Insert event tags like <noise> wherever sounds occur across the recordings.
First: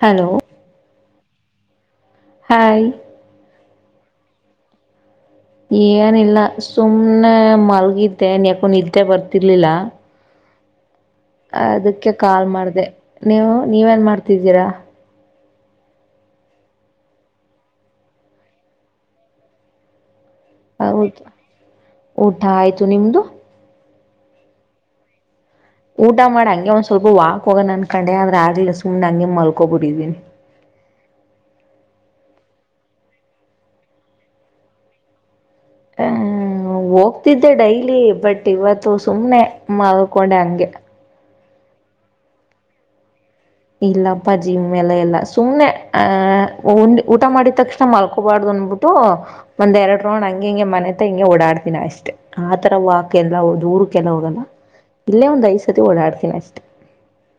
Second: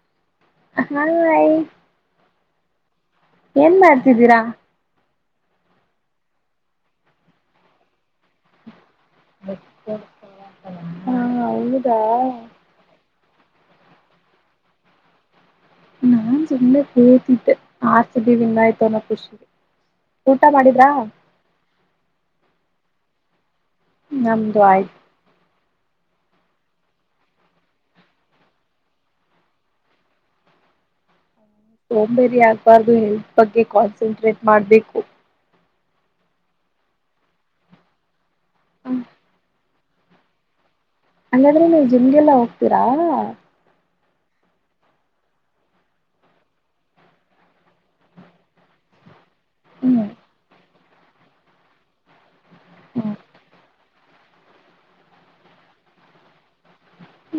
Hello. <inaudible> Hi <unintelligible> ದ್ದೀರಾ ಏನಿಲ್ಲ ಸುಮ್ನೆ ಮಲ್ಗಿದ್ದೆ <unintelligible> ನಿದ್ದೆ ಬರ್ತಿರ್ಲಿಲ್ಲ ಹಾ ಹೌದಾ ಅದಕ್ಕೆ ಕಾಲ್ ಮಾಡ್ದೇ ನೀವು ನೀವೇನ್ ಮಾಡ್ತಿದ್ದೀರಾ ನಾನ್ ಸುಮ್ನೆ ಕೂತಿದ್ದೆ ಆರ್ ಸಿ ಬಿ ವಿನ್ ಆಯಿತು ಅನ್ನೋ ಖುಷಿ ಹೌದು ಊಟ ಆಯ್ತು ು ನಿಮ್ಮದು ನಮ್ದ ಆಯ್ತು ಊಟ ಮಾಡ ಹಂಗೆ ಒಂದ್ ಸ್ವಲ್ಪ ವಾಕ್ ಹೋಗನ ಅನ್ಕಂಡೆ ಆದ್ರ ಆಗ್ಲಿಲ್ಲ ಸುಮ್ನೆ ಹಂಗೆ ಮಲ್ಕೊಬಿಟ್ಟಿದ್ದೀನಿ ಸೋಮ್ಬೇರಿ ಆಗ್ಬಾರ್ದು ಹೆಲ್ತ್ ಬಗ್ಗೆ ಕಾನ್ಸಂಟ್ರೇಟ್ ಮಾಡ್ಬೇಕು ಹ ಹೋಗ್ತಿದ್ದೆ ಡೈಲಿ ಬಟ್ ಇವತ್ತುು ಸುಮನೆ ಮಲ್ಕೊಂಡೆ ಹಂಗೆ ಹಂಗಾದ್ರೆ ನೀವು ಜಿಮ್ಗೆಲ್ಲಾ ಹೋಗ್ತೀರಾ ಇಲ್ಲಪ್ಪ ಜಿಮ್ ಮೆಲೆ ಎಲ್ಲಾ ಸುಮ್ನೆ ಆಹ್ ಉಂಡ ಊಟ ಮಾಡಿದ ತಕ್ಷಣ ಮಲ್ಕೋಬಾರ್ದು ಅನ್ಬಿಟ್ಟು ಒಂದೆರೆಡ ಹ್ಮ್ ರೌಂಡ್ ಹಂಗೆಂಗಿ ಮನೆತ್ ಓಡಾಡ್ತಿನ ಅಷ್ಟೇ ಆ ತರ ವಾಕ ಹ್ಮ್ ಎಲ್ಲ ದೂರು ಕೆ ಹೋಗಲ್ಲ ಇಲ್ಲೇ ಒಂದ್ ಐದ ಸತಿ ಓಡಾಡ್ತೀನಿ ಅಷ್ಟೆ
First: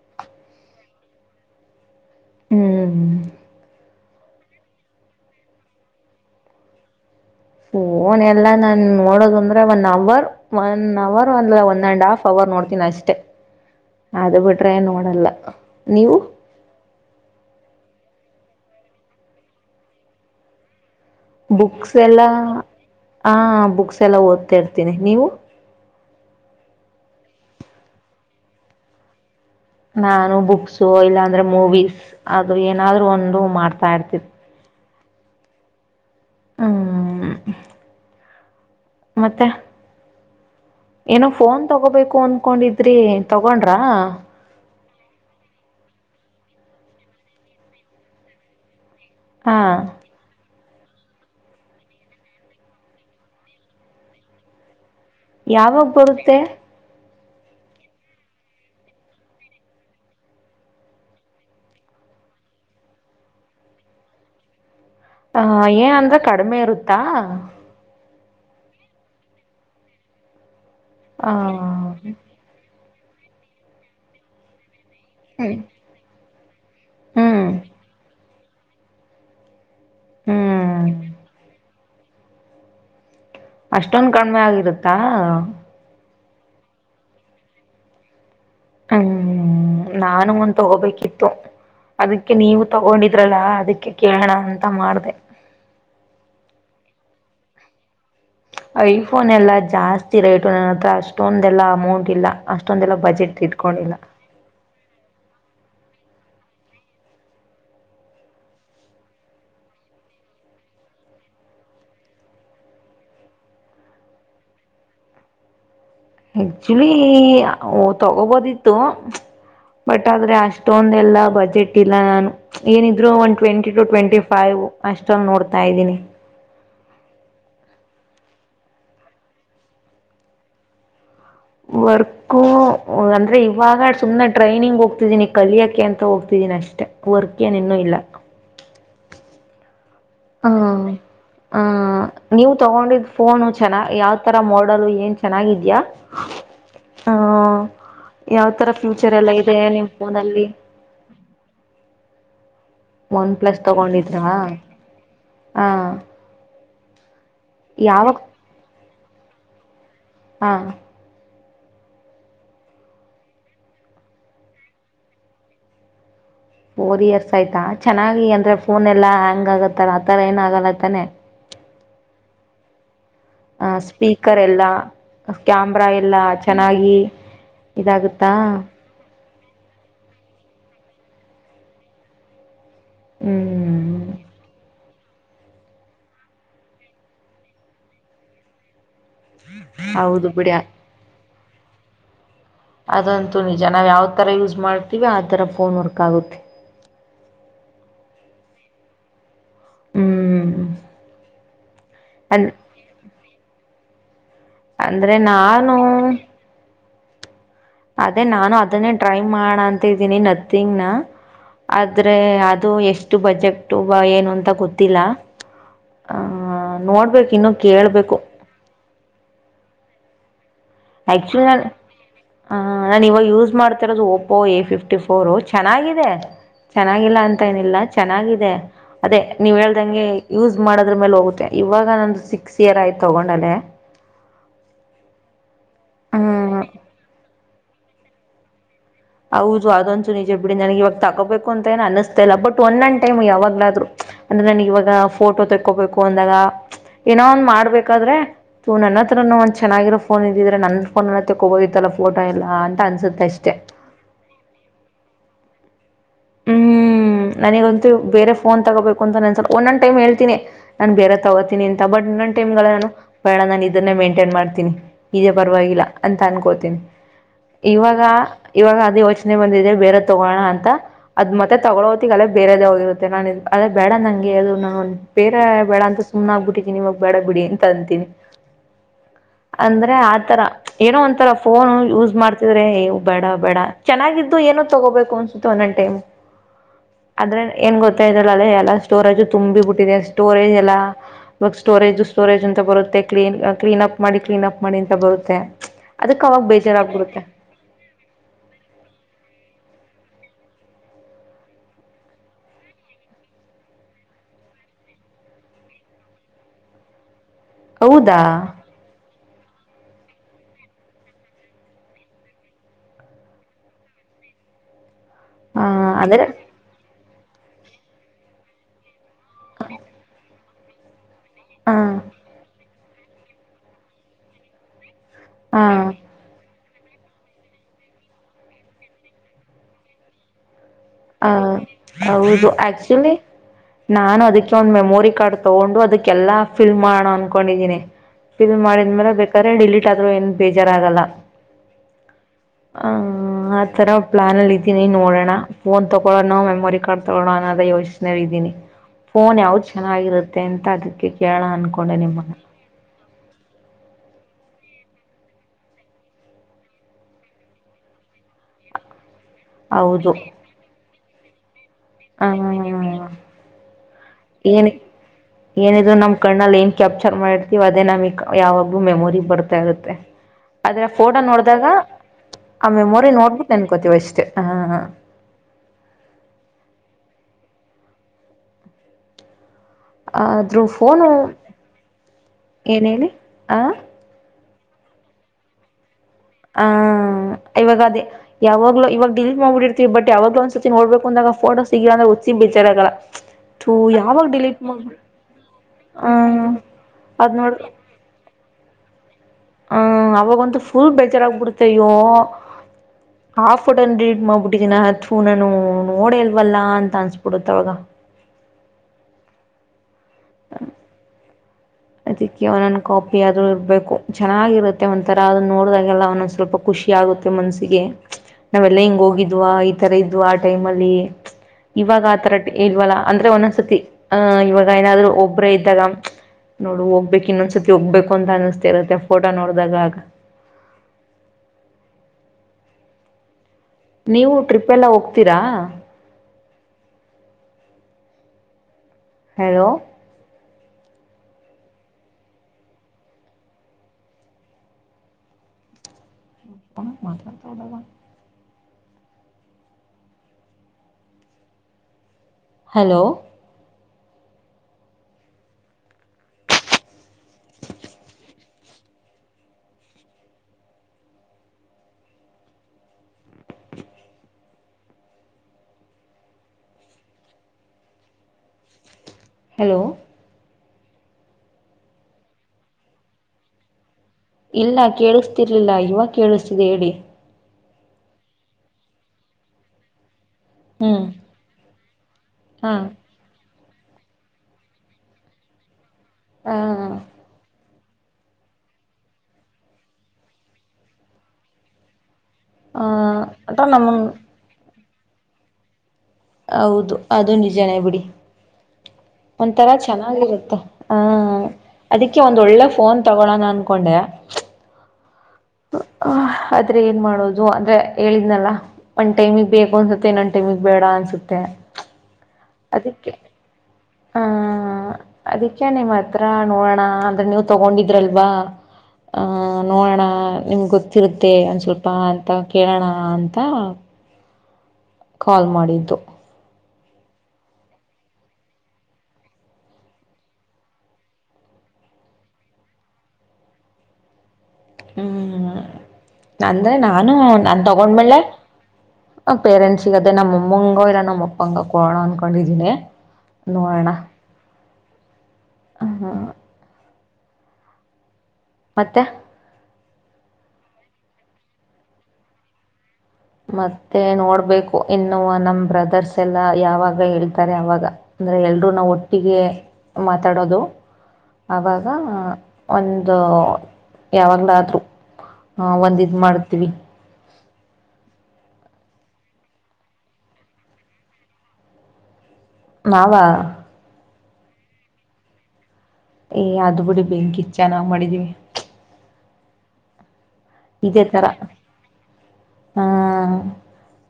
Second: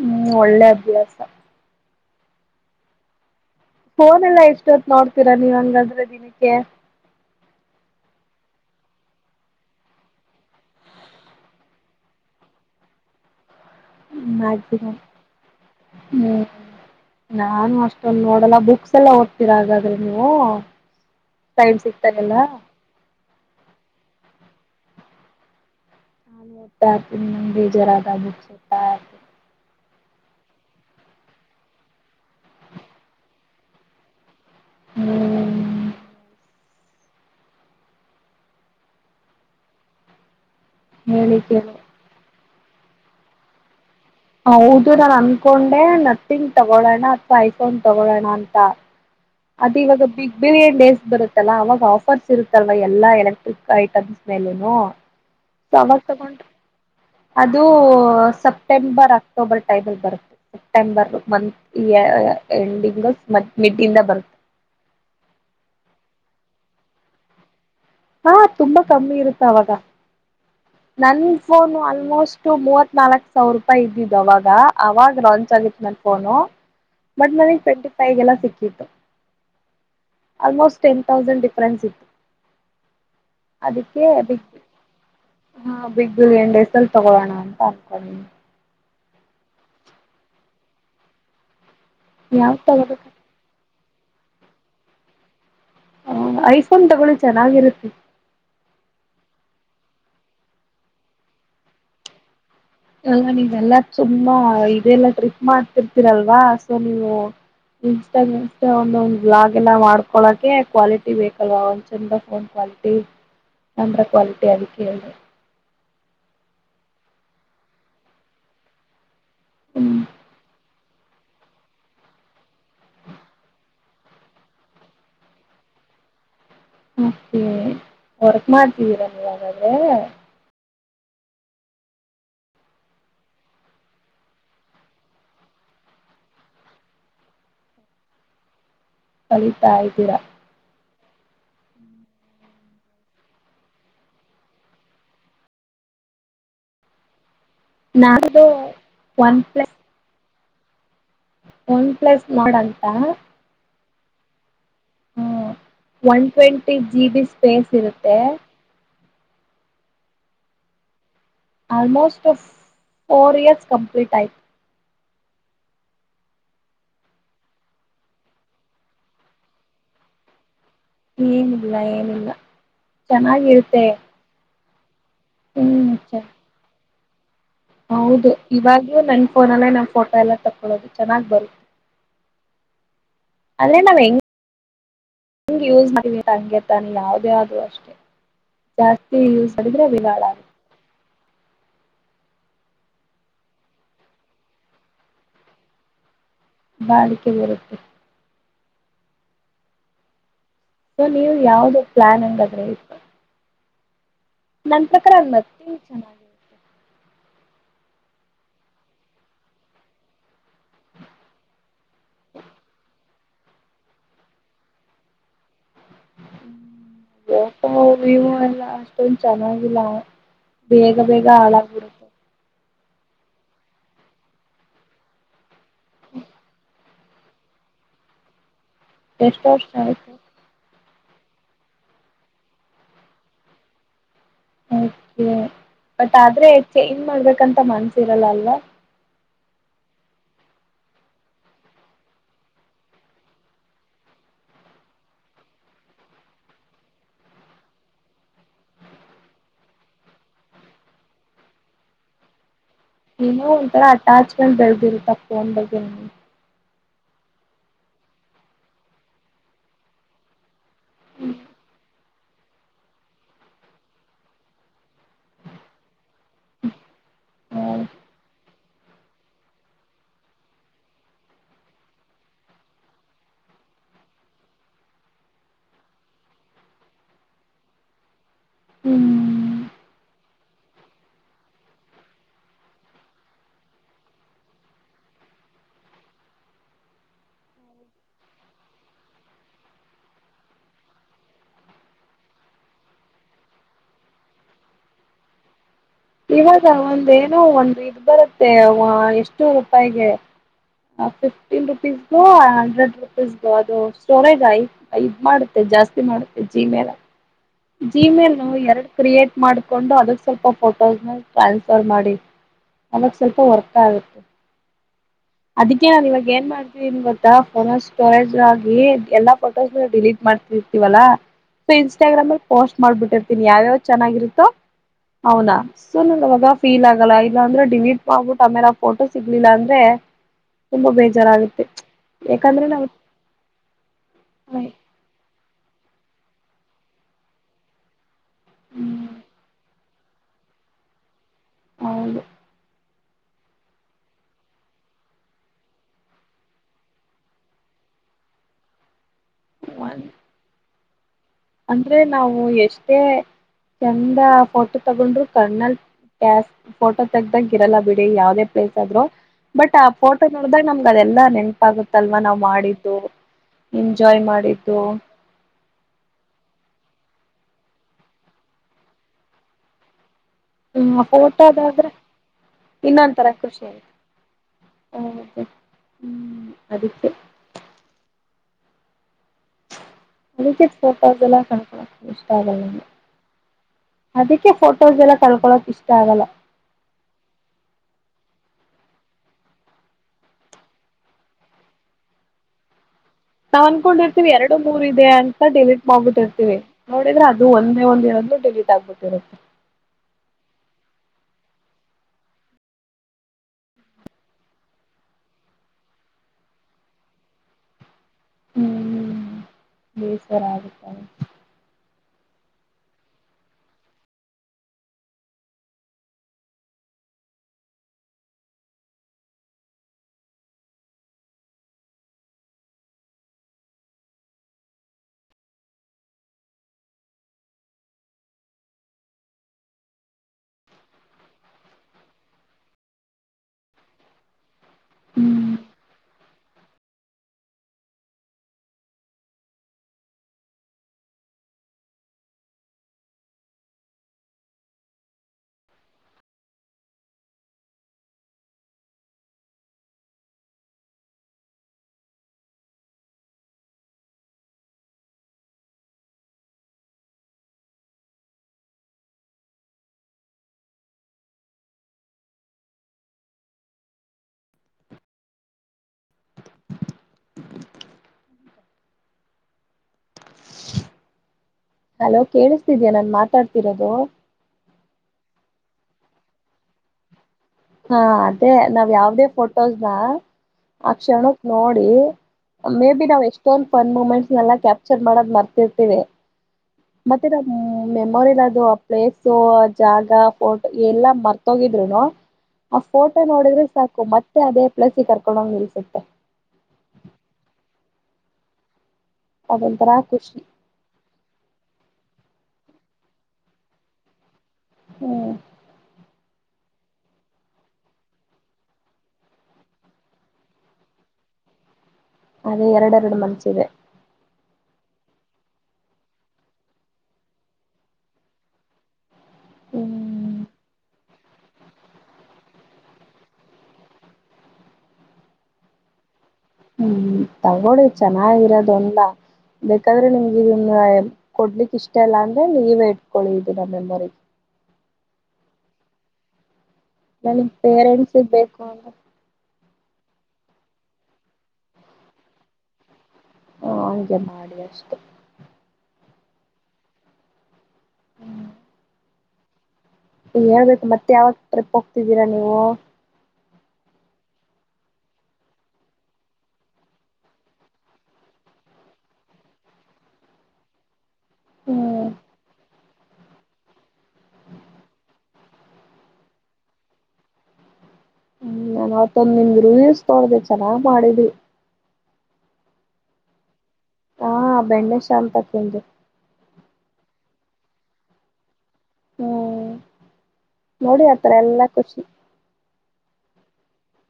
ಹ್ಮ್ ಒಳ್ಳೆ ಅಭ್ಯಾಸ ಹ್ಮ ಫೋನ್ ಎಲ್ಲಾ ಎಷ್ಟೊತ್ ನೋಡ್ತೀರಾ ನೀವ್ ಹಂಗಂದ್ರೆ ದಿನಕ್ಕೆ ಫೋನ್ ಎಲ್ಲಾ ನಾನ್ ನೋಡೋದು ಅಂದ್ರೆ ಒನ್ ಅವರ್ ಒನ್ ಅವರ್ ಅಂದ ಒನ್ ಅಂಡ್ ಹಾಫ್ ಅವರ್ ನೋಡ್ತೀನಿ ಅಷ್ಟೆ ಅದು ಬಿಟ್ರೆ ಹ್ಮ ನೋಡಲ್ಲ ನೀವು ನಾನು ಅಷ್ಟೊ ನೋಡಲ್ಲ ಕ್ಸ ಎಲ್ಲ ಹೋಗ್ತೀರಾ ಹಾಗಾದ್ರೆ ನೀವು ಟೈಮ್ ಬುಕ್ಸ್ ಎಲ್ಲಾ ಸಿಗ್ತಾಗೆಲ್ಲ ಹಾ ಬುಕ್ಸ ಎಲ್ಲ ಓದ್ತಾ ಇರ್ತೀನಿ ನೀವು ನಾ ಓದ್ತಾ ಇರ್ತೀನಿ ನಂಗ್ ಬೇಜಾರಾದಾಗ ಬುಕ್ಸ ಓದ್ತಾ ಇರ್ತೀನಿ ನಾನು ಬುಕ್ಸು ಇಲ್ಲಾಂದ್ರೆ ಮೂವೀಸ್ ಅದು ಏನಾದ್ರೂ ಒಂದು ಮಾಡ್ತಾ ಇರ್ತಿತಿ ಹ್ಮ ಹ್ಮ ಮತ್ತೆ ಏನೋ ಹೇಳಿ ಫೋನ್ ಕೇಳು ತಗೋಬೇಕು ಅಂತ ತಕೊಂಡಿದ್ರಿ ತಗೊಂಡ್ರ ಟಿಂಗ್ ತಗೊಳೋಣ ಅಥ್ವಾ ಐಫೋನ್ ತಗೊಳೋಣ ಅಂತ ಅದ ಹಾಂ ಇವಾಗ ಬಿಗ್ ಬಿರಿಯಾನಿ ಸ್ ಬರುತ್ತಲ್ಲಾ ಅವಾಗ ಆಫರ್ಸ್ ಇರುತ್ತಲ್ವ ಎಲ್ಲಾ ಎಲೆಕ್ಟ್ರಿಕ್ ಐಟಮ್ಸ್ ಮೇಲೇನು ಯಾವಾಗ ಬರುತ್ತೆ ಅದು ಸೆಪ್ಟೆಂಬರ್ ಅಕ್ಟೋಬರ್ ಟೈಮಲ್ಲಿ ಬರುತ್ತೆ, ಸೆಪ್ಟೆಂಬರ್ತ್ ಎಂಡಿಂಗ್ ಮ ಮಿಡ್ಡಿಂದ ಬರುತ್ತೆ. ಹ ಏನು ಅಂದ್ರೆ ಕಡಿಮೆ ಇರುತ್ತಾ ಹಾ ತುಂಬಾ ಕಮ್ಮಿ ಇರುತ್ತೆ ಅವಾಗ ನನ್ ಫೋನು ಹ್ಞೂ ಆಲ್ಮೋಸ್ಟ್ ಮೂವತ್ತು ನಾಲಕ್ಕು ಸಾವಿರ ರೂಪಾಯಿ ಇದ್ದಿದ್ದು ಅವಾಗ. ಆವಾಗ ಲಾಂಚ್ ಆಗಿತ್ತು ನನ್ ಫೋನು ಹ್ಞೂ ಬಟ್ ನನಗ್ ಟ್ವೆಂಟ ಫೈವ್ ಎಲ್ಲ ಸಿಕ್ ಇತ್ತು ಹ್ಞೂ ಆಲ್ಮೋಸ್ಟ ಟೆನ್ ಥೌಸಂಡ್ ಡಿಫ್ರೆನ್ಸ ಇತ್ ಅಷ್ಟೊಂದು ಕಡಿಮೆ ಆಗಿರುತ್ತಾ ಟೆನ್ ಡೇಸಲಿ ತಗೊಳ್ಳೋಣ ಅಂತ ಅನ್ಕೊಂಡಿದ್ದೀನಿ ಹ್ಮ ನಾನು ಒಂದು ತಗೋಬೇಕಿತ್ತು. ಅದಕ್ಕೆ, ನೀವು ಯಾವ್ದ್ ತಗೋಬೇಕ ತಗೊಂಡಿದ್ರಲ್ಲಾ ಅದಕ್ಕೆ ಕೇಳಣ ಅಂತ ಮಾಡ್ದೆ. ಹ, ಐಫೋನ್ ತಗೋಳಿ ಚೆನ್ನಾಗಿರುತ್ತೆ. ಐಫೋನ್ ಎಲ್ಲಾ ಜಾಸ್ತಿ ರೇಟು, ನನ್ ಹತ್ರ ಅಷ್ಟೊಂದೆಲ್ಲಾ ಅಮೌಂಟ್ ಇಲ್ಲ. ಅಷ್ಟೊಂದೆಲ್ಲ ಅಲ್ಲ, ಬಜೆಟ್ ನೀವೆಲ್ಲಾ ಇಟ್ಕೊಂಡಿಲ್ಲ ತುಂಬಾ ಇದೆಲ್ಲಾ ಟ್ರಿಪ್ ಮಾಡ್ತಿರ್ತೀರಲ್ ವ ಸೊ ನೀವು ಇನ್ಸ್ಟಾಗ್ರಾಮ್ ಒಂದ್ ಬ್ಲಾಗ್ ಎಲ್ಲ ಮಾಡ್ಕೊಳಕೆ ಕ್ವಾಲಿಟಿ ಬೇಕಲ್ವಾ, ಒಂದ್ ಚಂದ ಫೋನ್ ಕ್ವಾಲಿಟಿ, ಕ್ಯಾಮರಾ ಕ್ವಾಲಿಟಿ ಅದಕ್ಕೆ ಹೇಳಿದೆ. ಆಕ್ಚುಲಿ ಓ ತಗೋಬೌದಿತ್ತು ಹ್ಮ್ ಬಟ್ ಆದ್ರೆ ಅಷ್ಟ್ ಫೋನ್ದೆಲ್ಲ ಬಜೆಟ್ ಇಲ್ಲ ನಾನು. ಏನಿದ್ರು, ಒನ್ ಟ್ವೆಂಟಿ ಲು ಟ್ವೆಂಟಿ ಫೈವ್ ಅಷ್ಟರಲ್ಲಿ ನೋಡ್ತಾ ಇದ್ದೀನಿ. ಓಕೆ, ವರ್ಕ್ ಮಾಡ್ತಿದ್ದೀರಾ ನೀವ ಹಾಗಾದ್ರೆ? ವರ್ಕೂ ಅಂದ್ರೆ ಇವಾಗ ಸುಮ್ನೆ ಟ್ರೈನಿಂಗ್ ಹೋಗ್ತಿದ್ದೀನಿ, ಕಲಿಯಕೆ ಅಂತ ಹೋಗ್ತಿದೀನಿ ಅಷ್ಟೆ, ವರ್ಕ್ ಏನ್ ಇನ್ನು ಇಲ್ಲ. ಕಲಿತಾ ಇದ್ದೀರಾ ಹಾಂ ಹಾಂ ನೀವು ತಗೊಂಡಿದ್ ಫೋನು ಚನ್ನಾಗ್ ಯಾವ ತರ ಮಾಡಲು, ಏನ್ ಚೆನ್ನಾಗಿದ್ಯಾ? ಹಾಂ ನಾಡ್ದು ಯಾವ ತರ ಫ್ಯೂಚರ್ ಎಲ್ಲ ಒನ್ ಇದೆ ಪ್ಲಸ್ ನಿಮ್ಮ ಫೋನಲ್ಲಿ? One plus model one plus ತಗೊಂಡಿದ್ರಾ? ಹಾಂ ಹ one twenty GB space ಯಾವಾಗ ಇರುತ್ತೆ. ಹಾಂ ಆಲ್ಮೋಸ್ಟ್ ಫೋರ್ ಇಯರ್ಸ್ ಕಂಪ್ಲೀಟ್ ಆಯ್ತು. ಫೋರ್ ಇಯರ್ಸ್ ಆಯ್ತಾ ಚೆನ್ನಾಗಿ ಅಂದ್ರೆ ಫೋನ್ ಎಲ್ಲ ಹ್ಯಾಂಗ್ ಆಗತ್ತಲ್ಲ ಆತರ ಏನ ಆಗಲ ಏನಿಲ್ಲ ಏನಿಲ್ಲ ಆ ಚೆನ್ನಾಗಿರುತ್ತೆ. ಸ್ಪೀಕರ್ ಎಲ್ಲ ಕ್ಯಾಮ್ರಾ ಎಲ್ಲ ಹ್ಮ್ ಚೆನ್ನಾಗಿ ಹೌದು ಇದಾಗುತ್ತಾ ಇವಾಗ್ಲೂ ನನ್ ಫೋನಲ್ಲೇ ನಾವು ಫೋಟೋ ಎಲ್ಲ ತಕೊಳ್ಳೋದು ಚೆನ್ನಾಗ್ ಬರು ಅಲ್ಲ ನಾವ್ ಹ್ಮ್ ಹೆಂಗ್ ಎಂಗ್ ಯೂಸ್ ಮಾಡಿದಿರಾ ಹಂಗೆ ತಾನೆ ಯಾವ್ದೇ ಆದ್ರೂ ಅಷ್ಟೇ ಜಾಸ್ ತಿ ಯೂಸ್ ಮಾಡುದ್ರೆ ಅಲ್ಲಿಗ್ ಹೌದು ಹಾಳಾ ಬಿಡಿ ಅದಂತೂ ನಿಜ ನಾವ್ ಯಾವ್ ತರ ಯೂಸ್ ಮಾಡ್ತೀವಿ ಆ ತರ ಫೋನ್ ವರ್ಕ್ ಆಗುತ್ತೆ. ಬಾಳಿಕೆ ಬರುತ್ತೆ. ಹ್ಮ್ ಸೊ ನೀವು ಯಾವ್ದ್ ಪ್ಲಾನ್ ಅ ಹಂಗಾದ್ರೆ <inaudible> ನನ್ನ ಪ್ರಕಾರ ಅಂದ್ರೆ ಅದು ನಾನು ನಥಿಂಗ್ ಚೆನ್ನಾಗಿರುತ್ತೆ ಅದೇ ನಾನು ಅದನ್ನೇ ಡ್ರೈ ಮಾಡಂತಿದೀನಿ <unintelligible> ನತಿಂಗ್ ನ ಆದ್ರೆ ಅದು ಎಷ್ಟ ಷ್ಟು ಬಜೆಕ್ಟ್ ಏನು ಅಂತ ಗೊತ್ತಿಲ್ಲ ಆ ನೋಡ್ಬೇಕು ಇನ್ನೂ ಓಪ್ಪೋ ಕೇಳಬೇಕು ವಿವೋ ಎಲ್ಲ ಅಷ್ಟೊ ಚೆನ್ನಾಗಿಲ್ಲಾ ಬೇಗ ಬೇಗ ಆಳಾಗ್ಬಿಡುತೆ ಹಂ ನಾನು ಇವಾಗ ಯೂಸ್ ಮಾಡ್ತಿರೋದು ಓಪ್ಪೋ ಎ ಫಿಫ್ಟಿ ಫೋರು ಚೆನ್ನಾಗಿದೆ ಚೆನ್ನಾಗಿಲ್ಲ ಅಂತ ಏನಿಲ್ಲ ಚೆನ್ನಾಗಿದೆ ಅದೇ ಎಷ್ಟು ನೀವ್ ವರ್ಷ ಹೇಳ್ದಂಗೆ ಆಯಿತು ಯೂಸ್ ಮಾಡದ ಅದ್ರ ಮೇಲೆ ಹೋಗುತ್ತೆ ಇವಾಗ ನಂದು ಸಿಕ್ಸ್ ಇಯರ್ ಆಯ್ತು ತಗೊಂಡಲ್ಲೇ ಓಕೆ ಬಟ್ ಆದ್ರೆ ಚೇಂಜ್ ಮಾಡಬೇಕ್ ಅಕಂತ ಮನ್ಸ ಇರಲ್ಲ ಅಲ್ವಾ ಹೌದು ಅದೊಂದುಸು ನಿಜ ಬಿಡಿ ನನಗ್ ಇವಾಗ ತಗೋಬೇಕು ಅಂತ ಏ ಅನಿಸ್ತಾ ಇಲ್ಲ ಬಟ್ ಒನ್ ಒನ್ ಟೈಮ್ ಯಾವಾಗ್ಲಾದ್ರು ಅಂದ್ರೆ ನನ್ ಇವಾಗ ಫೋಟೋ ತಕ್ಕೋಬೇಕು ಅಂದಾಗ ಏನೋ ಒಂದ್ ಮಾಡ್ಬೇಕಾದ್ರೆ ನನ್ನ ಹತ್ರನು ಒಂದ ಚೆನ್ನಾಗಿರೋ ಫೋನ್ ಇದಿದ್ರೆ ನನ್ ಫೋನ್ ತಕೋಬೋದಿತ್ತಲ್ಲ ಫೋಟೋ ಎಲ್ಲಾ ಚನ್ಸುತ್ತೆ <unintelligible> ಅಷ್ಟೇ ಟಾಚ್ ಗಳು ಬೆಳೆದಿರುತ್ತ ಫೋನ್ ಬಗ್ಗೆ ಹ್ಮ್ ನನಗಂತು ಬೇರೆ ಫೋನ್ ತಗೋಬೇಕು ಅಂತಾನೇಣ್ಸಲ್ಲ ಒನ್ ಒಂದ್ ಟೈಮ್ ಹೇಳ್ತೀನಿ ನಾನ್ ಬೇರೆ ತಗೋತೀನಿ ಅಂತ ಬಟ್ <unintelligible> ಟೈಮ್ಗಳ ನಾನು ಬಹಳ ನಾನು ಇದನ್ನ ಮೇಂಟೈನ್ ಮಾಡ್ತೀನಿ ಇದೇ ಪರವಾಗಿಲ್ಲ ಅಂತ ಅನ್ಕೋತೀನಿ ಇವಾಗ ಇವಾಗ ಅದ ಯೋಚನೆ ಬಂದಿದೆ ಬೇರೆ ತಗೋಣ ಅಂತ ಅದ್ ಮತ್ತೆ ತಗೊಳ್ಳೋತ್ತಿಗ್ ಅಲ್ಲೇ ಬೇರೆದೇ ಹೋಗಿರುತ್ತೆ ನಾನ ಅದೇ ಬೇಡ ನಂಗೆ ಅದು ನಾನ್ ಬೇಡ್ವೇ ಬೇಡ ಅಂತ ಸುಮ್ನ್ ಆಗ್ಬಿಟ್ಟಿದೀನಿ ಇವಾಗ್ ಬೇಡ ಬಿಡಿ ಅಂತ್ ಅಂತೀನಿ, ಹ್ಞೂ ಅಂದ್ರೆ ಆತರ ಏನೋ ಒಂಥರ ಫೋನ್ ಯೂಸ್ ಮಾಡ್ತಿದ್ರೆ ಏಹ್ ಬೇಡ ಬೇಡ ಚೆನ್ನಾಗಿದ್ದು ಏನುಗ್ ತಗೋಬೇಕು ಅನ್ಸುತ್ ಒನ್ನೋನ್ ಟೈಮು ಆದ್ರೆ ಏನ್ ಗೊತ್ತ ಇದ್ರಲ್ ಆಗ್ಲೆ ಎಲ್ಲ ಸ್ಟೋರೇಜು ತುಂಬಿಬಿಟ್ಟಿದೆ, ಸ್ಟೋರೇಜ್ ಎಲ್ಲಾ ಸ್ಟೋರೇಜು ಸ್ಟೋರೇಜ್ ಅಂತ ಬರುತ್ತೆ ಕ್ಲೀನ್ ಕ್ಲೀನ್ ಅಪ್ ಮಾಡಿ ಕ್ಲೀನ್ ಅಪ್ ಮಾಡಿ ಅಂತ ಬರುತ್ತೆ ಅದಕ್ಕೆ ಅವಾಗ ಇವಾಗ ಬೇಜಾರಾಗ್ಬಿಡುತ್ತೆ ಒಂದೇನೋ ಒಂದ್ ಇದ್ ಬರುತ್ತೆ ವಾ ಎಷ್ಟು. ರುಫೈಗೆ ಫಿಫ್ಟೀನ್ ರುಪೀಸ್ಗೋ ಹಂಡ್ರೆಡ್ ರುಪೀಸ್ಗು ಅದು ಸ್ಟೋರೇಜ್ ಐ ಐಡ್ ಮಾಡುತ್ತೆ ಜಾಸ್ತಿ ಮಾಡುತ್ತೆ ಜಿ ಮೇಲೆ. ಹೌದಾ ಜಿಮೇಲ್ನು ಎರಡ್ ಕ್ರಿಯೇಟ್ ಮಾಡ್ಕೊಂಡು ಅದ್ ಸ್ವಲ್ಪ ಫೋಟೋಸ್ನ ಟ್ರಾನ್ಸ್ಫರ್ ಮಾಡಿ, ಅವಗ್ ಸ್ವಲ್ಪ ವರ್ಕ್ ಆಗುತ್ತೆ. ಹ ಅದಿಕ್ಕೆ ನಾನ್ ಅಂದ್ರೆ ಇವಾಗ ಏನ್ ಮಾಡ್ತಿದೀನಿ ಗೊತ್. ತಾ ಫೋನಲ್ ಸ್ಟೋರೇಜ್ ಆಗಿ ಎಲ್ಲ ಪೋಟೋಸ್ನ ಡಿಲಿಟ್ ಮಾದ್ ಇವಲ್ಲಾ. ಹ ಟು ಇನ್ಸ್ಟಾಗ್ರಾಮಲ್ ಪೋಸ್ ಮಾಡ್ಬಿಟ್ಟಿರ್ತೀನಿ ಯಾವ್ಯಾವ್ ಚೆನ್ನಾಗಿರುತ್ತೋ ಅವ್ನ ಸೊ ಹ ನಂಗ್ ಅವಾಗ್ ಫೀಲ್ ಆಗಲ್ಲ ಇಲ್ಲಾಂದ್ರೆ ಡಿಲೀಟ್ ಮಾಡ್ಬಿಟ್ಟು ಆಮೇಲೆ ಆ ಫೋಟೋ ಸಿಗ್ಲಿಲ್ಲ ಅಂದ್ರೆ. ತುಂಬಾ ಹ ಬೇಜಾರಾಗುತ್ತೆ ಹೌದು ಯಾಕಂದ್ರೆ ನಾವು ಆಕ್ಚುಲಿ ನಾನು ಅದಕ್ಕೆ ಒಂದು ಮೆಮೋರಿ ಕಾರ್ಡ್ ತಗೊಂಡು ಅದ್ ಅದಕ್ಕೆಲ್ಲಾ ಫಿಲ್ ಮಾಣ ಅನ್ಕೊಂಡಿದೀನಿ. ಇದು ಹ್ಮ್ ಮಾಡಿದ್ಮೇಲೆ ಬೇಕಾರೆ ಡಿಲೀ ಟ್ ಆದ್ರೂ ಏನ್ ಬೇಜಾರಾಗಲ್ಲ. ಹೌದು. ಹ ಆತರ ಪ್ಲಾನ್ ಅಲ್ಲಿ ಇದೀನಿ ನೋಡಣ. ಫೋನ್ ತಗೊಳೋಣ ಮೆಮೊರಿ ಕಾರ್ಡ್ ತಗೋಳಣ ಅನ್ನೋದ ಯೋಚನೆಲಿ ಇದೀನಿ. ಫೋನ್ ಯಾವ್ದು ಚೆನ್ನಾಗಿರುತ್ತೆ ಅಂತ ಅದುಕ್ ಅಂದ್ರೆ ನಾವು ಎಷ್ಟೇ ಚಂದಾ ಫೋಟೋ ತಗೊಂಡ್ರು ಕರ್ನಲ್ ಟ್ಯಾಸ್ ಫೋಟೋ ತೆಗ್ದಾಗ ಇರಲ್ಲ ಬಿಡಿ ಯಾವುದೇ ಪ್ಲೇಸ್ ಆದ್ರೂ. ಬಟ್ ಆ ಹೌದು ಫೋಟೋ ನೋಡ್ದಾಗ ನಮ್ಗ್ ಅದೆಲ್ಲ ನೆನ್ ಆಗುತ್ತಲ್ವಾ ನಾವ್ ಮಾಡಿದ್ದು ಹ ಎಂಜಾಯ್ ನೆ ಮಾಡಿದ್ದು. ಏನಿದ್ರು ನಮ್ ಕಣ್ಣಲ್ಲಿ ಏನ್ ಕ್ಯಾಪ್ಚರ್ ಮಾಡಿರ್ತೀವೋ ಅದೇ ನಮಿಗ್ ಯಾವಾಗ್ಲೂ ಮೆಮೊರಿ ಬರ್ತಾ ಇರುತ್ತೆ. ಆದರೆ ಹ್ಮ್ ಫೋಟೋ ನೋಡಿದಾಗ ಫೋಟೋದಾದ್ರೆ ಆ ಮೆಮೊರಿ ಇನ್ನೊಂದ್ ತರ ನೋಡ್ಬಿಟ್ಟು ಖುಷಿ ಹೌದು ನೆನ್ಕೋತೀವಿ ಅಷ್ಟೇ ಹ ಹ್ಮ್ ಅದೀಕ್ಕೆ ಆದರೂ ಕಳಿಸಿದ ಫೋನು ಫೋಟೋಸ ಎಲ್ಲಾ ಕಲ್ಕೋಳಕ್ ಇಷ್ಟ ಆಗಲಾ ನಂಗೆ ಏನು ಹೇಳಿ ಅದಿ ಕ್ಕೆ ಫೋಟೋಸ್ ಎಲ್ಲ ಕಳ್ಕೊಳಕ್ ಇಷ್ಟ ಆಗಲ್ಲ. ಆ ಇವಾಗ ಅದೇ ಯಾವಾಗಲೊ ಇವಾಗ ಡಿಲೀಟ್ ಮಾಡ್ಬಿಟ್ಟಿರ್ತೀವಿ ಬಟ್ ಯಾವಾಗ್ಲೋ ಒಂದ್ಸತಿ ನೋಡ್ಬೇಕು ಅಂದಾಗ ಫೋಟೋ ಸಿಗಲಿಲ್ಲ ಅಂದ್ರೆ ಹೊಸಿ ಬೇಜಾರ ಆಗಲ್ಲ. ನಾವ್ ಅನ್ಕೊಂಡಿರ್ತೀವಿ ಎರಡು ಮೂರ್ ಇದೆ ಅಂತ ಡಿಲಿ ಹೋಗ್ಬಿಟ್ಟಿರ್ತೀವಿ ನೋಡಿದ್ರೆ ಅದು ಒಂದೇ ಒಂದ್ ಇರದು. ಟು ಡಿಲೀಟ್ ಆಗ್ಬಿಟ್ಟಿರುತ್ತೆ. ಹ ಅವಾಗಂತು ಫುಲ್ ಬೇಜಾರಾಗ್ ಬಿಡುತ್ತೆ ಅಯ್ಯೋ ಆ ಫೋಟೋನ್ ಡಿಲೀಟ್ ಮಾಡ್ಬಿಟ್ಟಿದನ ಥು ನಾನು ನೋಡೇ ಇಲ್ವಲ್ಲ ಅಂತ ಅನ್ಸ್ಬಿಡುತ್ ಅವಾಗ. ಹ್ಮ್ ಬೇಸರ ಆಗುತ್ತ ಅದಕ್ಕೆ ಒಂನ್ನೋನ್ ಕಾಪಿ ಆದ್ರು ಇರ್ಬೇಕು ಚೆನ್ನಾಗಿರುತ್ತೆ ಒಂಥರಾ ಅದನ್ನ ನೋಡ್ದಾಗೆಲ್ಲ ಒಂದೊಂದ್ ಸ್ವಲ್ಪ ಖುಷಿ ಆಗುತ್ತೆ. ಮನ್ಸಿಗೆ ನಾವೆಲ್ಲಾ ಹಿಂಗ್ ಹೋಗಿದ್ವಾ ಈ ತರ ಇದ್ವಾ ಆ ಟೈಮ್ ಅಲ್ಲಿ ಇವಾಗ ಆತರ ಇಲ್ವಲ್ಲ ಅಂದ್ರೆ ಒಂದೊಂದ್ಸತಿ ಆಹ ಇವಾಗ ಏನಾದ್ರು ಒಬ್ರೇ ಇದ್ದಾಗ ನೋಡು ಹೋಗ್ಬೇಕು ಇನ್ನೊಂದ್ಸರ್ತಿ ಹೋಗ್ಬೇಕು ಅಂತ ಅನ್ನಿಸ್ತಿರತ್ತೆ ಫೋಟೋ ನೋಡ್ದಾಗಗ ನೀವು ಟ್ರಿಪ್ ಎಲ್ಲ ಹೋಗ್ತೀರಾ? ಹ್ಮ್ ಹಲೋ ಪ ಮಾತಾಡ್ ತವ್ಳಲ್ಲ ಹಲೋ ಹಲೋ ಹಲೋ ಕೇಳಿಸ್ತಿದೀಯ ನನ್ ಮಾತಾಡ್ತಿರೋದು? ಇಲ್ಲ ಕೇಳಿಸ್ತಿರ್ಲಿಲ್ಲ ಇವಾಗ್ ಕೇಳಿಸ್ತಿದೆ ಹೇಳಿ. ಹಾ ಅದೇ ನಾವ್ ಯಾವ್ದೇ ಫೋಟೋಸ್ನ ಆ ಹ್ಮ್ ಕ್ಷಣಕ್ ನೋಡ್ ನೀವು ಹಾ ಮೇ ಬಿ ನಾವ್ ಎಷ್ಟ ಷ್ಟೊನ್ ಫನ್ ಮೂಮೆಂಟ್ಸ್ನೆಲ್ಲ ಕ್ಯಾಪ್ಚರ್ ಮಾಡ್ದ್ ಮರ್ತಿರ್ತಿವಿ ಸ್ ಆ ಮತ್ತೆ <unintelligible> ರಾಮ ಮೆಮೋರಿಲ್ ಅದು ಆ ಪ್ಲೇಸು ಆ ಜಾಗ ಫೋಟೋ ಎಲ್ಲಾ ಮರ್ತೋಗಿದ್ರುನು ಆ ಫೋಟೋ ಅಟ ನೋಡಿದ್ರೆ ನಮ್ಮ ಸಾಕು ಮತ್ತೆ ಅದೇ ಪ್ಲೇಸ್ ಕರ್ಕೊಂಡಂಗ್ ನಿಲ್ಸುತ್ತೆ ಹೌದು ಅದು ನಿಜನೇ ಬಿಡಿ ಒಂಥರಾ ಅದೊಂತರ ಖುಷಿ ಚೆನ್ನಾಗಿರುತ್ತೆ ಹ ಅದಕ್ಕೆ ಒಂದ ಒಳ್ಳೆ ಫೋನ್ ತಗೋಳಣ ಅನ್ಕೊಂಡೆ ಹ್ಮ್ ಆದ್ರೆ ಏನ್ ಮಾಡೋದು ಅಂದ್ರೆ ಹೇಳಿದ್ನಲ್ಲ ಒಂದ್ ಟೈಮಿಗೆ ಬೇಕು ಅನ್ಸುತ್ತೆ ಇನ್ನೊಂದ ಟೈಮಿಗೆ ಬೇಡ ಅನ್ಸುತ್ತೆ ಅದೇ ಎರಡೆರಡು ಮನ್ಸ ಇದೆ ಹ್ಮ್ ಅದಕ್ಕೆ ನಿವ್ ಹತ್ರ ನೋಡೋಣ ಅಂದ್ರೆ ನೀವು ತಗೊಂಡಿದ್ರಲ್ವಾ ಅಹ ನೋಡೋಣ ಹ್ಮ್ ನಿಮ್ಗೆ ಗೊತ್ತಿರುತ್ತೆ ಒಂದ ಸ್ವಲ್ಪ ಅಂತ ಕೇಳೋಣ ಅಂತ ಕಾಲ್ ಮಾಡಿದ್ದು ಹ್ಮ್ ತಗೋಳ್ಳಿ ಚೆನ್ನಾಗಿರೋದೊಂದ ಬೇಕಾದ್ರೆ ನಿಮ್ಗೆ ಇದನ್ನ ಕೊಡ್ಲಿಕ್ ಇಷ್ಟ ಅಲ್ಲ ಅಂದ್ರೆ ನೀವು ಇಟ್ಕೊಳ್ಳಿ ಇ ನ ಮೆಂಬರಿಗೆ ಹ್ಮ್ ನ ಅಂದ್ರೆ ನಾನು ನಿಮ್ ನಾ ತಗೊಂಡ್ಮೇಲೆ ಪೇರೆಂಟ್ಸಿಗೆ ಬೇಕು ಅಂದ್ರೆ ಪೇರೆಂಟ್ಸ್ ಸಿಗದೇ ನಮ್ಮಮ್ಮಂಗೆ ಇಲ್ಲ ನಮ್ಮ ಅಪ್ಪಂಗೆ ಕೊಡೋಣ ಅನ್ಕೊಂಡಿದ್ದೀನಿ ಹ ನೋಡೋಣ ಅಂಗೆ ಮಾಡಿ ಅಷ್ಟೇ ಹ ಹ್ಮ್ ಮತ್ತೆ ಹೇಳ್ಬೇಕು ಮತ್ತೆ ಯಾವಾಗ ಟ್ರಿಪ್ ಹೋಗ್ತಿದ್ದೀರಾ ನೀವು ಮತ್ತೆ ನೋಡ್ಬೇಕು ಇನ್ನು ನಮ್ಮ್ ಬ್ರದರ್ಸ್ ಎಲ್ಲ ಯಾವಾಗ ಹೇಳ್ತಾರೆ ಅವಾಗ ಅಂದ್ರೆ ಎಲ್ರೂ ನಾ ಒಟ್ಟಿಗೆ ಮಾತಾಡೋದು ಅವಾಗ ಹ್ಮ್ ಒಂದು ಯಾವಾಗ್ಲಾದರೂ ಒಂದ ಇದ ಮಾಡ್ತೀವಿ ಹ್ಮ್ ನಾನವತ್ತೊಂದ ನಿಂದ ರೀಲ್ಸ್ ನೊಡ್ದೆ ಚೆನ್ನಾಗ್ ಮಾಡಿದ್ರಿ ಮಾವಾ ಹಾ ಬೆಣ್ಣೆ ಶಾಂತಕಂದು ಹೇ ಅದ್ ಬಿಡಿ ಬೆಂಕಿ ಇಚ್ ಚೆನ್ನಾಗಿ ಮಾಡಿದೀವಿ ಹ್ಮ ಇದೇ ನೋಡಿ ಆತರ ಎಲ್ಲಾ ಖುಷಿ ಹಾ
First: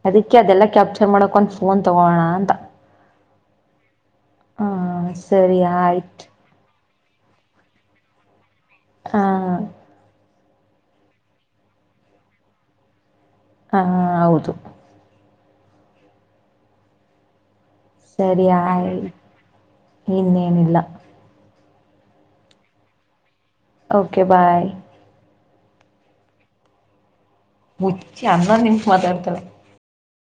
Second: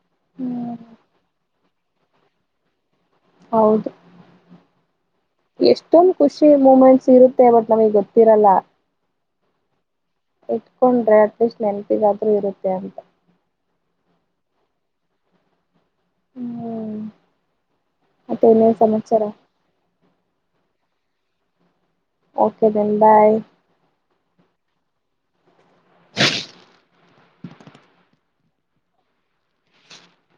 ಅದಕ್ಕೆ ಅದೆಲ್ಲ ಹ್ಮ್ ಕ್ಯಾಪ್ಚರ್ ಮಾಡಕೊಂದು ಫೋನ್ ತೊಗೋಣ ಅಂತ ಹೌದು ಹಾಂ ಸರಿ ಎಷ್ಟೊಂದು ಆಯ್ತು ಖುಷಿ ಮೂಮೆಂಟ್ಸ್ ಇರುತ್ತೆ ಬಟ್ ನಮಗ್ ಗೊತ್ತಿರಲ್ಲ ಹಾ ಇಟ್ಕೊಂಡ್ರೆ ಅಟ್ಲೀಸ್ಟ್ ನೆನಪಿಗಾದ್ರೂ ಇರುತ್ತೆ ಅಂತ ಹ ಹ ಹ ಹೌದು ಹ್ಮ್ ಮತ್ತೆ ಸರಿ ಇನ್ನೇನ್ ಆಯ್ತ. ಸಮಾಚಾರ ಇನ್ನೇನಿಲ್ಲ. Okay, then bye. Okay bye. ಹುಚ್ಚಿ, ಹನ್ನೊಂದ್ ನಿಮಷ್ ಮಾತಾಡ್ತಾಳೆ.